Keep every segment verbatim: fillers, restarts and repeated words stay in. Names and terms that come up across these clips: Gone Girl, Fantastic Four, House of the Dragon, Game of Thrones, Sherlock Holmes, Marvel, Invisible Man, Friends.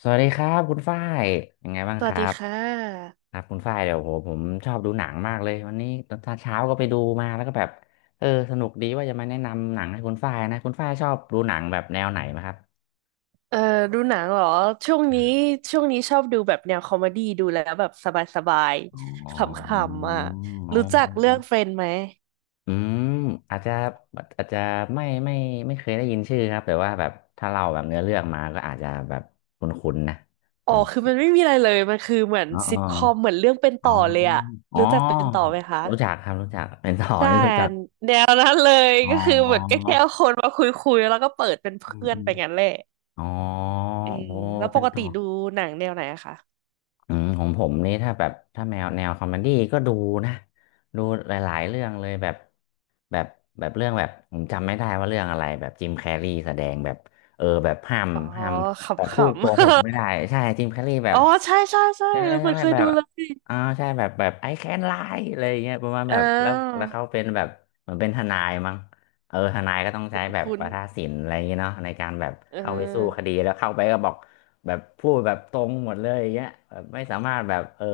สวัสดีครับคุณฝ้ายยังไงบ้างสควัสรัดีบค่ะ ครับคุณฝ้ายเดี๋ยวโหผมชอบดูหนังมากเลยวันนี้ตอนเช้าก็ไปดูมาแล้วก็แบบเออสนุกดีว่าจะมาแนะนำหนังให้คุณฝ้ายนะคุณฝ้ายชอบดูหนังแบบแนวไหนไหมครับเอ่อดูหนังเหรอ ช่วงนี้ช่วงนี้ชอบดูแบบแนวคอมเมดี้ดูแล้วแบบสบายอ๋ๆขอำๆอ่ะ อ๋อรู้จัอกอเรื่อ๋องเฟรอนด์ไหมอืมอาจจะอาจจะไม่ไม่ไม่เคยได้ยินชื่อครับแต่ว่าแบบถ้าเราแบบเนื้อเรื่องมาก็อาจจะแบบคุ้นๆนะเออ๋ออคือมันไม่มีอะไรเลยมันคือเหมือนอ๋อซิทคอมเหมือนเรื่องเป็นอ๋ต่ออเลยอ่ะอ๋อรู้จักเป็นต่อไหมคะ รู้จักครับรู้จักเป็น ต่อใช่นี่รู้จักแนวนั้นเลยอ๋อ ก็คือเหมือนก็แค่เอาคนมาคุยๆแล้วก็เปิดเป็นอืมเพื่อนอืไปมงั้นแหละอ๋อเออโอ้แล้วปเป็นกต่ติอ ดูหนังแนวไหนอะคะอืมของผมนี่ถ้าแบบถ้าแมวแนวคอมเมดี้ก็ดูนะดูหลายๆเรื่องเลยแบบแบบแบบเรื่องแบบผมจำไม่ได้ว่าเรื่องอะไรแบบจิมแคร์รีแสดงแบบเออแบบห้ามอ๋อห้ามแบบขพูดโกหกำๆ ไม่ได้ใช่จิมแคร์รีแบ อ๋บอใช่ใช่ใช่ใช่ไหเอมอใช่มันไหมเคยแบดูบเลยอ่าใช่แบบแบบไอแคนไลอะไรอย่างเงี้ยประมาณอ่แบบแล้วแล้วเขาา เป็นแบบเหมือนเป็นทนายมั้งเออทนายก็ต้องใช้แบบคุ้นวาทาศิลป์อะไรอย่างเงี้ยเนาะในการแบบเเข้าไปสู้คออดีแล้วเข้าไปก็บอก แบบพูดแบบตรงหมดเลยอย่างเงี้ยแบบไม่สามารถแบบเออ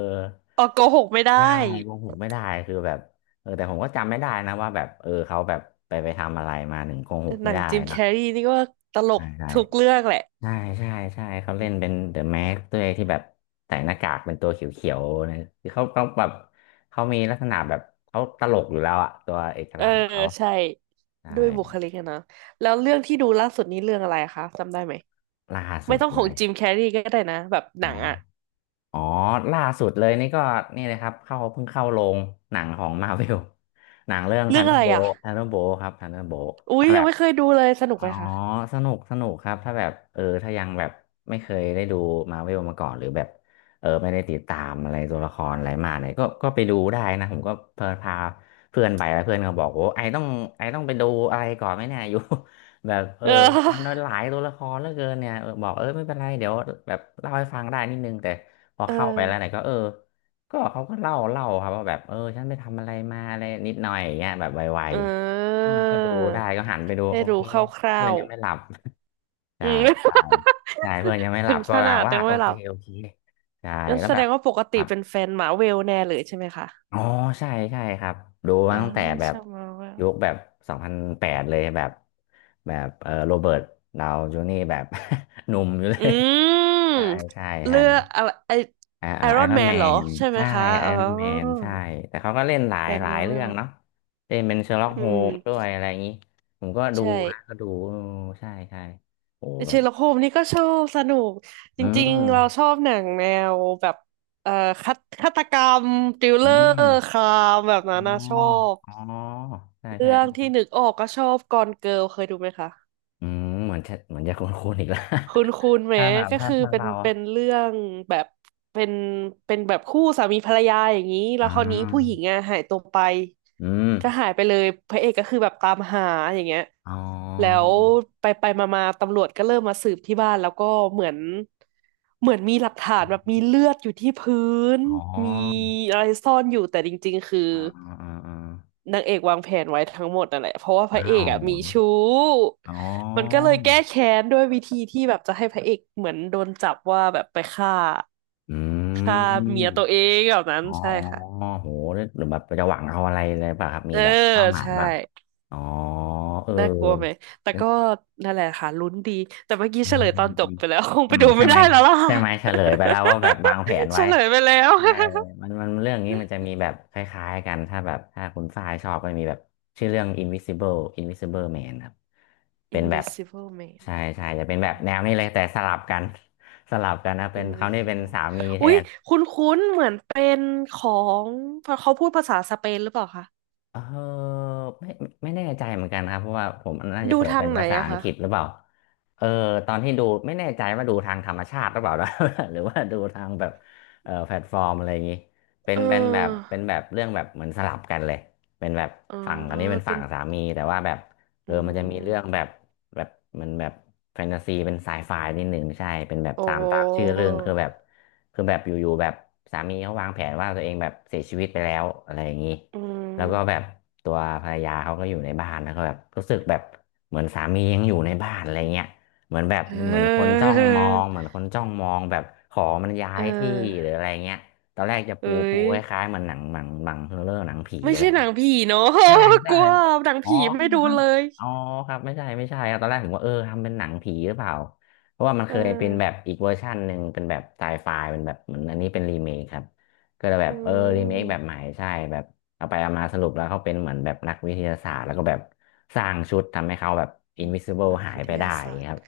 ออกโกหกไม่ได้ได้โกหกไม่ได้คือแบบเออแต่ผมก็จำไม่ได้นะว่าแบบเออเขาแบบไปไปทำอะไรมาถึงโกหกหไม่นังได้จิมเนแคอะร์รีนี่ก็ตลใช่กใช่ทุกเรื่องแหละใช่ใช่ใช่เขาเล่นเป็นเดอะแม็กด้วยที่แบบใส่หน้ากากเป็นตัวเขียวๆนะคือเขาเขาแบบเขามีลักษณะแบบเขาตลกอยู่แล้วอะตัวเอกเออลักษณ์ของเขาใช่ใช่ด้วยบุคลิกอะนะแล้วเรื่องที่ดูล่าสุดนี้เรื่องอะไรคะจำได้ไหมล่าไม่สุดต้องขเลองยจิมแคร์รีก็ได้นะแบบหอ๋อ นังอะอ๋อล่าสุดเลยนี่ก็นี่เลยครับเข้าเพิ่งเข้าโรงหนังของมา r v เวลหนังเรื่องเรื่ทัองนเดออะร์ไรโบ อะ t ทันเดอร์โบ t ครับทันเดอร์โบ t อุ๊ยถ้ายัแบงบ ไม่เคยดูเลยสนุกอ๋อไหมคะสนุกสนุกครับ ถ้าแบบเออถ้ายังแบบไม่เคยได้ดูมาเวลมาก่อนหรือแบบเออไม่ได้ติดตามอะไรตัวละครอะไรมาเนี่ยก็ก็ไปดูได้นะผมก็เพลินพาเพื่อนไปแล้วเพื่อนก็บอกโอ้ไอต้องไอต้องไปดูอะไรก่อนไหมเนี่ย อยู่ แบบเออเอมันอหลายตัวละครเหลือเกินเนี่ยเออบอกเออไม่เป็นไรเดี๋ยวแบบเล่าให้ฟังได้นิดนึงแต่พอเออเข้าไปแล้วเนี่ยก็เออก็เขาก็เล่าเล่าครับว่าแบบเออฉันไปทำอะไรมาอะไรนิดหน่อยอย่างเงี้ยแบบไวเอๆออ่าก็ดูได้ก็หันไปดูให้โอเค รู้คร่าเพื่อนวยังไม่หลับๆใช่อืม ใช่ใช่เพื่อนยั งไม่หถึลับงก็ขแปลนาดว่ายังโอไม่หเคลับโอเคใช่งั้นแล้วแสแบดบงว่าปกคติรับเป็นแฟนหมาเวลแน่เลยใช่ไหมคะ อ๋อใช่ใช่ครับดูมาอ่าตั้งแต่แบชบอบมาว่ายุคแบบสองพันแปดเลยแบบแบบเออโรเบิร์ตดาวจูนี่แบบ หนุ่มอยู่เลอืยใช่มใช่ใช่เลือกอะไรไออ่าไออ่ารไออนรอนแมแมนเหรอนใช่ไหมใช่คะไออ๋อรอนแมนใช่แต่เขาก็เล่นหลาแฟยนหลายมาร์เวเรื่อลงเนาะเล่นเป็นเชอร์ล็อกอืโฮมมด้วยอะไรอย่างนี้ผมก็ดูใช่นะก็ดูเออใช่ใช่โอ้แบเชอบร์ล็อกโฮมนี่ก็ชอบสนุกจอืริงๆเราม ชอบหนังแนวแบบเอ่อฆาฆาตกรรมทริลเลอือมร์ครามแบบอ๋อนั้นนะชอบอ๋อใช่ใช่เรื่องที่นึกออกก็ชอบกอนเกิร์ลเคยดูไหมคะ อืมเหมือนจะเหมือนจะคุ้นๆอีกแล้ว คุณคุณ ไหมถ้าแบบก็ถ้าคือถ้าเป็นเราเป็นเรื่องแบบเป็นเป็นแบบคู่สามีภรรยาอย่างนี้แล้อ่วคราวนี้ผู้หญิางอ่ะหายตัวไปอืมก็หายไปเลยพระเอกก็คือแบบตามหาอย่างเงี้ยอ๋อแล้วไปไปมามาตำรวจก็เริ่มมาสืบที่บ้านแล้วก็เหมือนเหมือนมีหลักฐานแบบมีเลือดอยู่ที่พื้นอ๋อมีอะไรซ่อนอยู่แต่จริงๆคือ อ่าอ่าอ่าอ่านางเอกวางแผนไว้ทั้งหมดนั่นแหละเพราะว่าพระเออ้ากวอ่ะมีชู้อ๋มันก็อเลยแก้แค้นด้วยวิธีที่แบบจะให้พระเอกเหมือนโดนจับว่าแบบไปฆ่าอืฆ่ามเมียตัวเองแบบนั้นอ๋อใช่อค่ะ ๋อโหหรือแบบจะหวังเอาอะไรเลยป่ะครับมีเออแบบเป้าหมายใช่ แบบอ๋อเออน่ากลัวไหม แต่ก็้นั่นแหละค่ะลุ้นดี แต่เมื่อกี้อืเฉมลยอืตอนมจอืบมไปแล้ว คงอืไปมดูใช่ไม่ไหม ได้แล้วล่ะ ใช่ไหมเฉลยไปแล้วว่าแบบวางแผน เฉไว้ ลยไปแล้ว ใช่มันมันเรื่องนี้มันจะมีแบบคล้ายๆกัน ถ้าแบบถ้าคุณฝ้ายชอบมันมีแบบชื่อเรื่อง Invisible Invisible Man ครับเป็ นแบบ Invisible Man ใช่ใช่จะเป็นแบบอืแนวม นี้เลยแต่สลับกัน สลับกันนะเป็นเขาวนี่เป็น Invisible สามีแทอุ๊ยน คุ้นๆเหมือนเป็นของพอเขาพูดภาษาสเปนหรือเปล่าคะ เออไม่ไม่ไม่แน่ใจเหมือนกันครับเพราะว่าผมน่าจะดูเปิดทาเป็งนไหนภาษาอะอังคะ กฤษหรือเปล่าเออตอนที่ดูไม่แน่ใจว่าดูทางธรรมชาติหรือเปล่านะ หรือว่าดูทางแบบเออแพลตฟอร์มอะไรอย่างนี้เป็นเอเป็นแบบอเป็นแบบเรื่องแบบเหมือนสลับกันเลยเป็นแบบอ๋อฝั่งอันนี้เป็นเป็ฝั่นงสามีแต่ว่าแบบเออือมันจะมีเรื่องมแบบแบบมันแบบแฟนตาซีเป็นไซไฟนิดหนึ่งใช่เป็นแบบโอ้ตามตามชื่อเรื่องคือแบบคือแบบอยู่ๆแบบสามีเขาวางแผนว่าตัวเองแบบเสียชีวิตไปแล้วอะไรอย่างนี้ อืแล้วก็แบบมตัวภรรยาเขาก็อยู่ในบ้านแล้วก็แบบรู้สึกแบบเหมือนสามียังอยู่ในบ้านอะไรเงี้ยเหมือนแบบเเหมือนคนออจ้องมองเหมือนคนจ้องมองแบบขอมันย้าเอยที่หรือออะไรเงี้ยตอนแรกจะเอ้ปูปูยคล้ายๆเหมันหนังหนังหนังเรื่องหนังผีไม่อะไร ใช่หนังผีเนาะ ใช่ กใช่ลัวหนังอ๋อผีไม่ดูครับเลยอ๋อครับไม่ใช่ไม่ใช่ครับตอนแรกผมว่าเออทำเป็นหนังผีหรือเปล่าเพราะว่ามันเอเคยเป็นแบบออีกเวอร์ชันหนึ่งเป็นแบบไซไฟเป็นแบบเหมือนอันนี้เป็นรีเมคครับก็เลยแบอืบเออรีเมคแบบใหมม่ใช่แบบเอาไปเอามาสรุปแล้วเขาเป็นเหมือนแบบนักวิทยาศาสตร์แล้วก็แบบสร้างชุดทำให้เขาแบบ invisible นักหายวิทไปได้ยาอย่าศางสตเงี้ยคร์รับ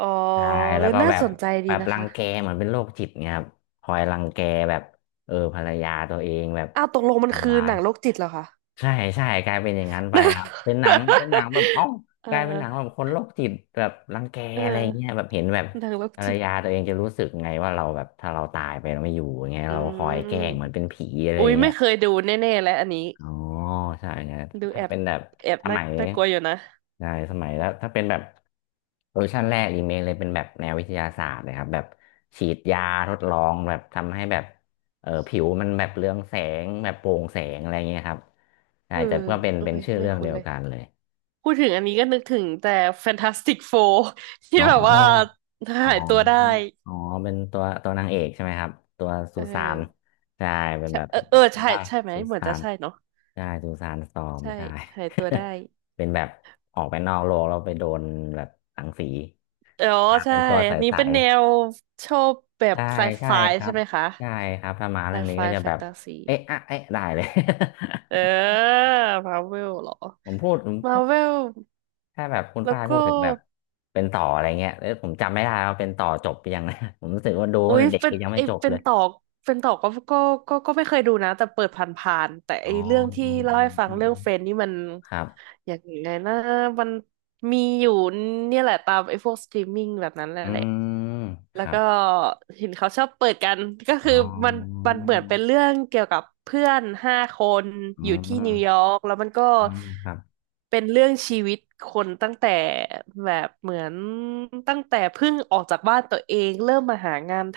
อ๋อใช่เอแล้วอก็น่าแบบสนใจแบดีบนะรังคะ แกเหมือนเป็นโรคจิตเงี้ยครับคอยรังแกแบบเออภรรยาตัวเองแบบอ้าวตกลงมันคืทำอร้าหย นังโรคจิตเหรอคะ ใช่ใช่กลายเป็นอย่างนั้นไปครับเป็น หนังเป็นหนังแบบเอ้าเอกลายเป็นหนังแบบอคนโรคจิตแบบรังแกเออะไรเงี้ยอแบบเห็นแบบหนังโรคภรรจิตยาตัวเองจะรู้สึกไงว่าเราแบบถ้าเราตายไปเราไม่อยู่อย่างเงี้ยอืเราคอยแกล้งเหมือมนเป็นผีอะไรอุ้ยเงี้ไม่ย เคยดูแน่ๆแล้วอันนี้อ๋อใช่ไงดูแอถ้าบเป็นแบบแอบสน่ามัยน่ากลัวอยู่นะใช่สมัยแล้วถ้าเป็นแบบเวอร์ชันแรกอีเมลเลยเป็นแบบแนววิทยาศาสตร์เลยครับแบบฉีดยาทดลองแบบทำให้แบบเออผิวมันแบบเรืองแสงแบบโปร่งแสงอะไรเงี้ยครับใช่เออแต่ก็เป็นเอ้เป็นยชื่อไม่เรื่องคุ้เดีนยวเลยกันเลยพูดถึงอันนี้ก็นึกถึงแต่ Fantastic Four ที่อ๋แบบว่าอ อ๋อหายตัวได้อ๋อเป็นตัวตัวนางเอกใช่ไหมครับตัวสุเอสานอใช่เป็นใช่แบบเออเออใช่ได้ใช่ไหมสุเหมือนสาจะนใช่เนาะใช่สุสานซอมใช่ใช่ หายตัวได้ เป็นแบบออกไปนอกโลกแล้วไปโดนแบบรังสีอ๋อมาใช่เป็นตัวใอันนี้สเป็นแนวชอบแบๆบใช่ไซใช่ไฟครัใช่บไหมคะใช่ครับถ้ามาไซเรื่องนี้ไฟก็จะแฟแบนบตาซี เอ๊ะอะเอ๊ะได้เลย เออมาเวลเหรอ ผมพูดผมมาถ้าเวลถ้าแบบคุณแล้วฝ้ายก็พูดถึงแบบเป็นต่ออะไรเงี้ยแล้วผมจำไม่ได้ว่าเป็นต่อจบหยังนะ ผมรู้สึกว่าดูอุ๊ตั้งยแต่เด็กเป็นยังไอไม่จบเป็เลนย ต่อเป็นต่อก็ก็ก็ก็ไม่เคยดูนะแต่เปิดผ่านๆแต่อ๋ไออเรื่องที่อืมเล่าอืให้มฟัอืงมเรื่อืองมเฟรนด์นี่มันครับอย่างไงนะมันมีอยู่เนี่ยแหละตามไอพวกสตรีมมิ่งแบบนั้นแหอืละ มคแล้วรับก็เห็นเขาชอบเปิดกันก็คือ๋อมันอมันเหมือนเป็นเรื่องเกี่ยวกับเพื่อนห้าคนอือยู่ที่นิวยอมร์กแล้วมันก็อืมครับเป็นเรื่องชีวิตคนตั้งแต่แบบเหมือนตั้งแต่เพิ่งออกจากบ้านตัวเองเริ่มมาหางานท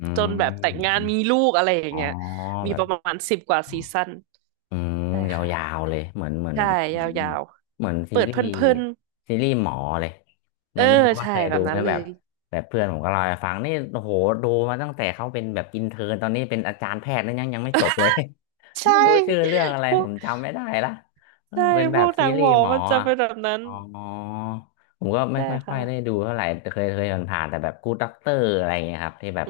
อืจมนแบอบแต่งงานมมีลูกอะไรอย่าอ๋งอเงี้ยมีแบปบ ระมาณสิบกว่าซีซั่นอืมใช่ยาค่ะวๆเลยเหมือนเหมือนใช่เหมือนเหยามือนวเหมือนๆซีเปิดรีเพส์ลินซีรีส์หมอเลยๆเอไม่อไม่รู้ว่าใช่เคยแบดูบไหนั้มนเลแบบยแบบเพื่อนผมก็เล่าให้ฟังนี่โอ้โหดูมาตั้งแต่เขาเป็นแบบอินเทอร์ตอนนี้เป็นอาจารย์แพทย์แล้วยังยังไม่จบเลย ใช่ ไม่รู้ชื่อเรื่องอะไรผมจำไม่ได้ละเออใช่ เป็นพแบวบกหซีนังรีหมส์อหมอมันจะอะเป็นแบบนั้น อ๋อผมก็ไม่ใช่ค่อยค่อค่ะ ยได้ดูเท่าไหร่แต่เคยเคยผ่านๆแต่แบบกู โอ ดี ด็อกเตอร์อะไรอย่างเงี้ยครับที่แบบ อื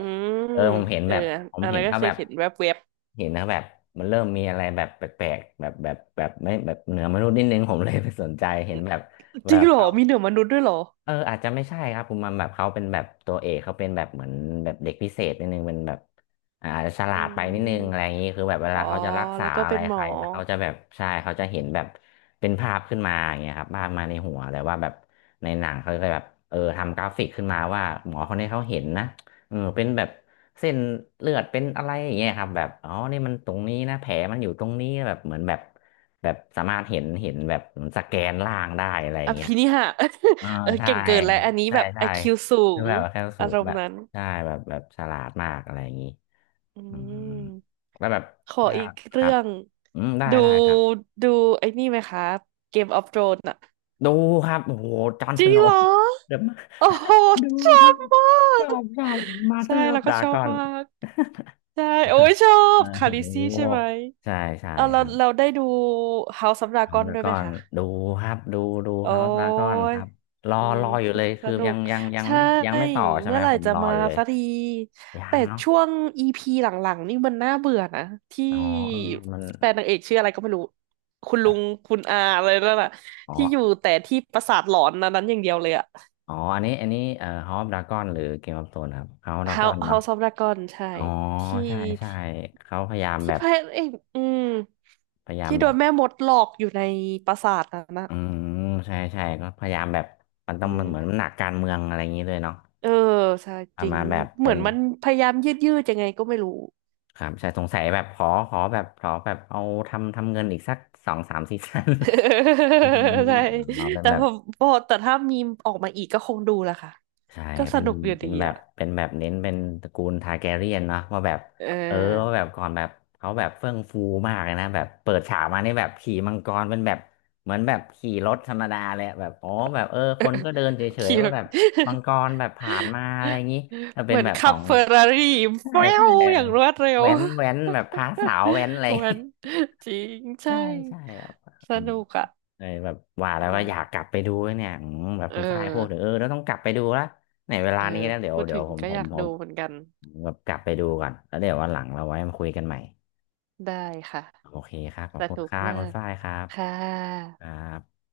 มเออผมเห็นเออแบบผมอันเห็นนั้นก็เขาเคแบยบเห็นแวบเห็นนะแบบมันเริ่มมีอะไรแบบแปลกๆแบบแบบแบบไม่แบบเหนือมนุษย์นิดนึงผมเลยไปสนใจเห็นแบบๆแบจริงบเหรอ เขา มีเหนือมนุษย์ด้วยเหรอ เอออาจจะไม่ใช่ครับคุณมันแบบเขาเป็นแบบตัวเอกเขาเป็นแบบเหมือนแบบเด็กพิเศษนิดนึงเป็นแบบอ่าอาจจะฉลาอืดไปนิดนึงอะไรอย่ามงนี้คือแบบเวอ๋ลาอ เขาจะรักษาแล้วก็อะเป็ไรนหมใคอรแล้วเขาจะแบบใช่เขาจะเห็นแบบเป็นภาพขึ้นมาอย่างเงี้ยครับภาพมาในหัวแต่ว่าแบบในหนังเขาจะแบบเออทำกราฟิกขึ้นมาว่าหมอคนนี้เขาเห็นนะเออเป็นแบบเส้นเลือดเป็นอะไรอย่างเงี้ยครับแบบอ๋อนี่มันตรงนี้นะแผลมันอยู่ตรงนี้แบบเหมือนแบบแบบสามารถเห็นเห็นแบบเหมือนสแกนล่างได้อะไรออย่างเงี้ย ภินิหาร อ่าเออใช่เก่งเกินแล้ว อันนี้ใช่แบบไอใช่คิวสูคืองแบบแคลสูอาตรรมแบณ์บนั้น ใช่แบบแบบฉลาดมากอะไรอย่างนี้อือืมมแล้วแบบขอถ้าอีกคเรื่รับอง อืมได้ดู ได้ครับดูไอ้นี่ไหมคะ Game of Thrones อะ ดูครับโอ้โหจอห์นจสริงโนเหรว์อเดอะมาโอ้โหดูชอครับบมาชอกบชอบมาสเตใช่อร์ออแล้ฟวก็ดาชอกบอน มากใช่โอ้ย ชอโอ้บโคาลิซี่ใช่ไหมหใช่ใช่เอาเราครับเราได้ดู House of เอา Dragon ดาด้วยกไหอมนคะดูครับดูดูโอ้ครับดากอนคยรับรออืมรออยู่สเลยสคือนุยักงยังยังใช่ไม่ยังไม่ต่อใช่เมื่ไหมอไหร่ผมจะรอมาอยู่เลยสักทียัแต่งเนาะ ช่วง อี พี หลังๆนี่มันน่าเบื่อนะที่อ๋อเออมันแฟนนางเอกชื่ออะไรก็ไม่รู้คุณเอลุงอคุณอาอะไรนั่นน่ะอ๋อที่อยู่แต่ที่ปราสาทหลอนนั้นนั้นอย่างเดียวเลยอะ อ๋อ อันนี้ อันนี้เอ่อฮอปดราก้อนหรือเกมออฟโธนครับเฮาดราก้อน House เนาะ House of Dragon ใช่อ๋อที่ใช่ใช่เขาพยายามที่แบพบระเอกอืมพยายามที่แบโดบนแม่มดหลอกอยู่ในปราสาทนั้นนะอืมใช่ใช่ก็พยายามแบบ มันเอต้องมันเหมือนมันหอนักการเมืองอะไรอย่างนี้เลยเนาะเออใช่จเอาริงมาแบบเหเป็มือนนมันพยายามยืดยืดยังไงก็ไม่รู้ ครับใช่สงสัยแบบขอขอแบบขอแบบเอาทำทำเงินอีกสักสองสามซีซั่น อะไรอย่าง นี้ใช่อ๋อเป็นแต่แบพบ อพอแต่ถ้ามีมออกมาอีกก็คงดูแหละค่ะใช่ก็สเป็นนุกอยู่เป็ดีนแบบอ่ะเป็นแบบเน้นเป็นตระกูลทาแกเรียนเนาะว่าแบบเอเออว่าอแบบก่อนแบบเขาแบบเฟื่องฟูมากเลยนะแบบเปิดฉากมานี่แบบขี่มังกรเป็นแบบเหมือนแบบขี่รถธรรมดาเลยแบบอ๋อแบบเออคนก็เดินเฉยเคิๆว่าแบบมัด งกรแบบผ่าน มาอะไรอย่างนี้แล้วเหเป็นมือนแบบขขัอบงเฟอร์รารี่ใช่แฟ้ใช่วอย่างรวดเร็ว แว้นแว้นแบบพาสาวแว้นอะไร มันจริงใช่ใช่ใช่ครับสอืมนุกอ่ะเลยแบบว่าแล้วก็อยากอ่ากลับไปดูเนี่ยอืมแบบเอคุณฝ้ายพูดถึงอเออเราต้องกลับไปดูละในเวเอลาอนี้แล้วเดี๋ยวพูดเดี๋ยถึวงผมก็ผอมยากผดูมเหมือนกันผมแบบกลับไปดูก่อนแล้วเดี๋ยววันหลังเราไว้มาคุยกันใหม่ได้ค่ะโอเคครับขอสบคุณนุคกรับมาคุณกฝ้ายครับค่ะครับ